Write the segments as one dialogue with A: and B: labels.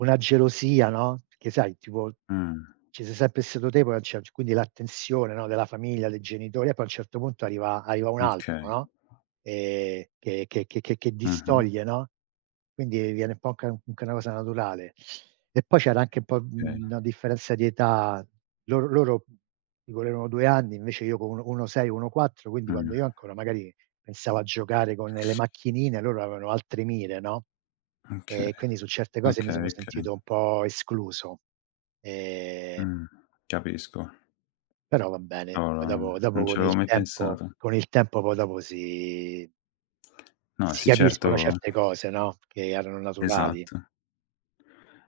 A: Una gelosia, no, che sai, tipo,
B: Mh.
A: ci sei sempre stato te poi a un ce quindi l'attenzione, no, della famiglia, dei genitori e poi a un certo punto arriva arriva un
B: M okay.
A: altro, no, ehm, che che che che
B: Mh-mh.
A: distoglie, no, quindi viene un po' anche- anche una cosa naturale. E poi c'era anche un po',
B: Okay.
A: mhmm, una differenza di età. Lor loro, mhmm, mi volerono 2 anni, invece io co 1 co 1 6, 1 4, quindi quando
B: Mh.
A: io ancora magari pensavo a giocare con le macchinine, loro avevano altri mire, no, e
B: Okay,
A: quindi su certe cose mi sono
B: okay, okay.
A: sentito un po' escluso. Ehm
B: Mh, capisco.
A: Però va bene, poi
B: Cavolo
A: dopo
B: non
A: dopo
B: non ci
A: con il
B: avevo mai
A: tempo
B: pensato.
A: con il tempo poi dopo, si
B: No,
A: si
B: sì,
A: capiscono
B: certo
A: certe cose, no, che erano naturali.
B: Esatto.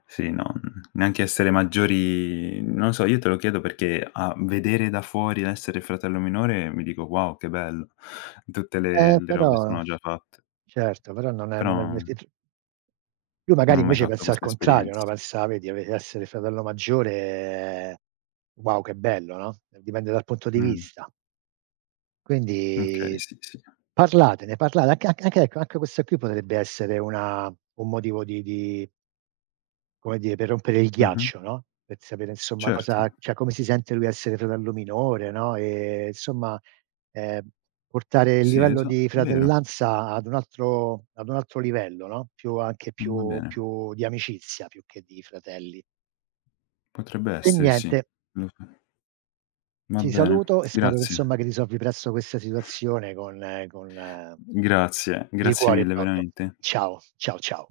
B: Sì, no, n neanche essere maggiori non so, io te lo chiedo perché a vedere da fuori l'essere fratello minore mi dico: "Wow, che bello!" Tutte le
A: Ehm,
B: le robe
A: però
B: sono già fatte.
A: certo, però non è non è
B: Però
A: avvertit Lui
B: Non
A: magari
B: ho mai
A: invece
B: fatto
A: pensa al
B: questa
A: contrario, no,
B: esperienza.
A: pensa vedi, ave essere fratello maggiore: "Wow, che bello, no", dipende dal punto di
B: Mh.
A: vista.
B: Okay,
A: Quindi
B: sì, sì.
A: parlatene parla anc anch ecco, anche questo qui potrebbe essere una un motivo di di come dire, per rompere il
B: Mh-mh.
A: ghiaccio, no, per sapere insomma
B: Certo.
A: cosa cioè, come si sente lui a essere fratello minore, no, e insomma ehm, portare il
B: Sì,
A: livello
B: esa
A: di
B: vero.
A: fratellanza ad un altro ad un altro livello, no, più anche
B: Va
A: più
B: bene.
A: più di amicizia, più che di fratelli.
B: Potrebbe
A: E
B: essere, sì.
A: niente.
B: Lo so. Va
A: Ti
B: bene,
A: saluto e spero
B: grazie.
A: insomma che risolvi presto questa situazione con con la
B: Grazie,
A: Di
B: grazie
A: cuore
B: mille,
A: proprio.
B: veramente.
A: Ciao, ciao, ciao.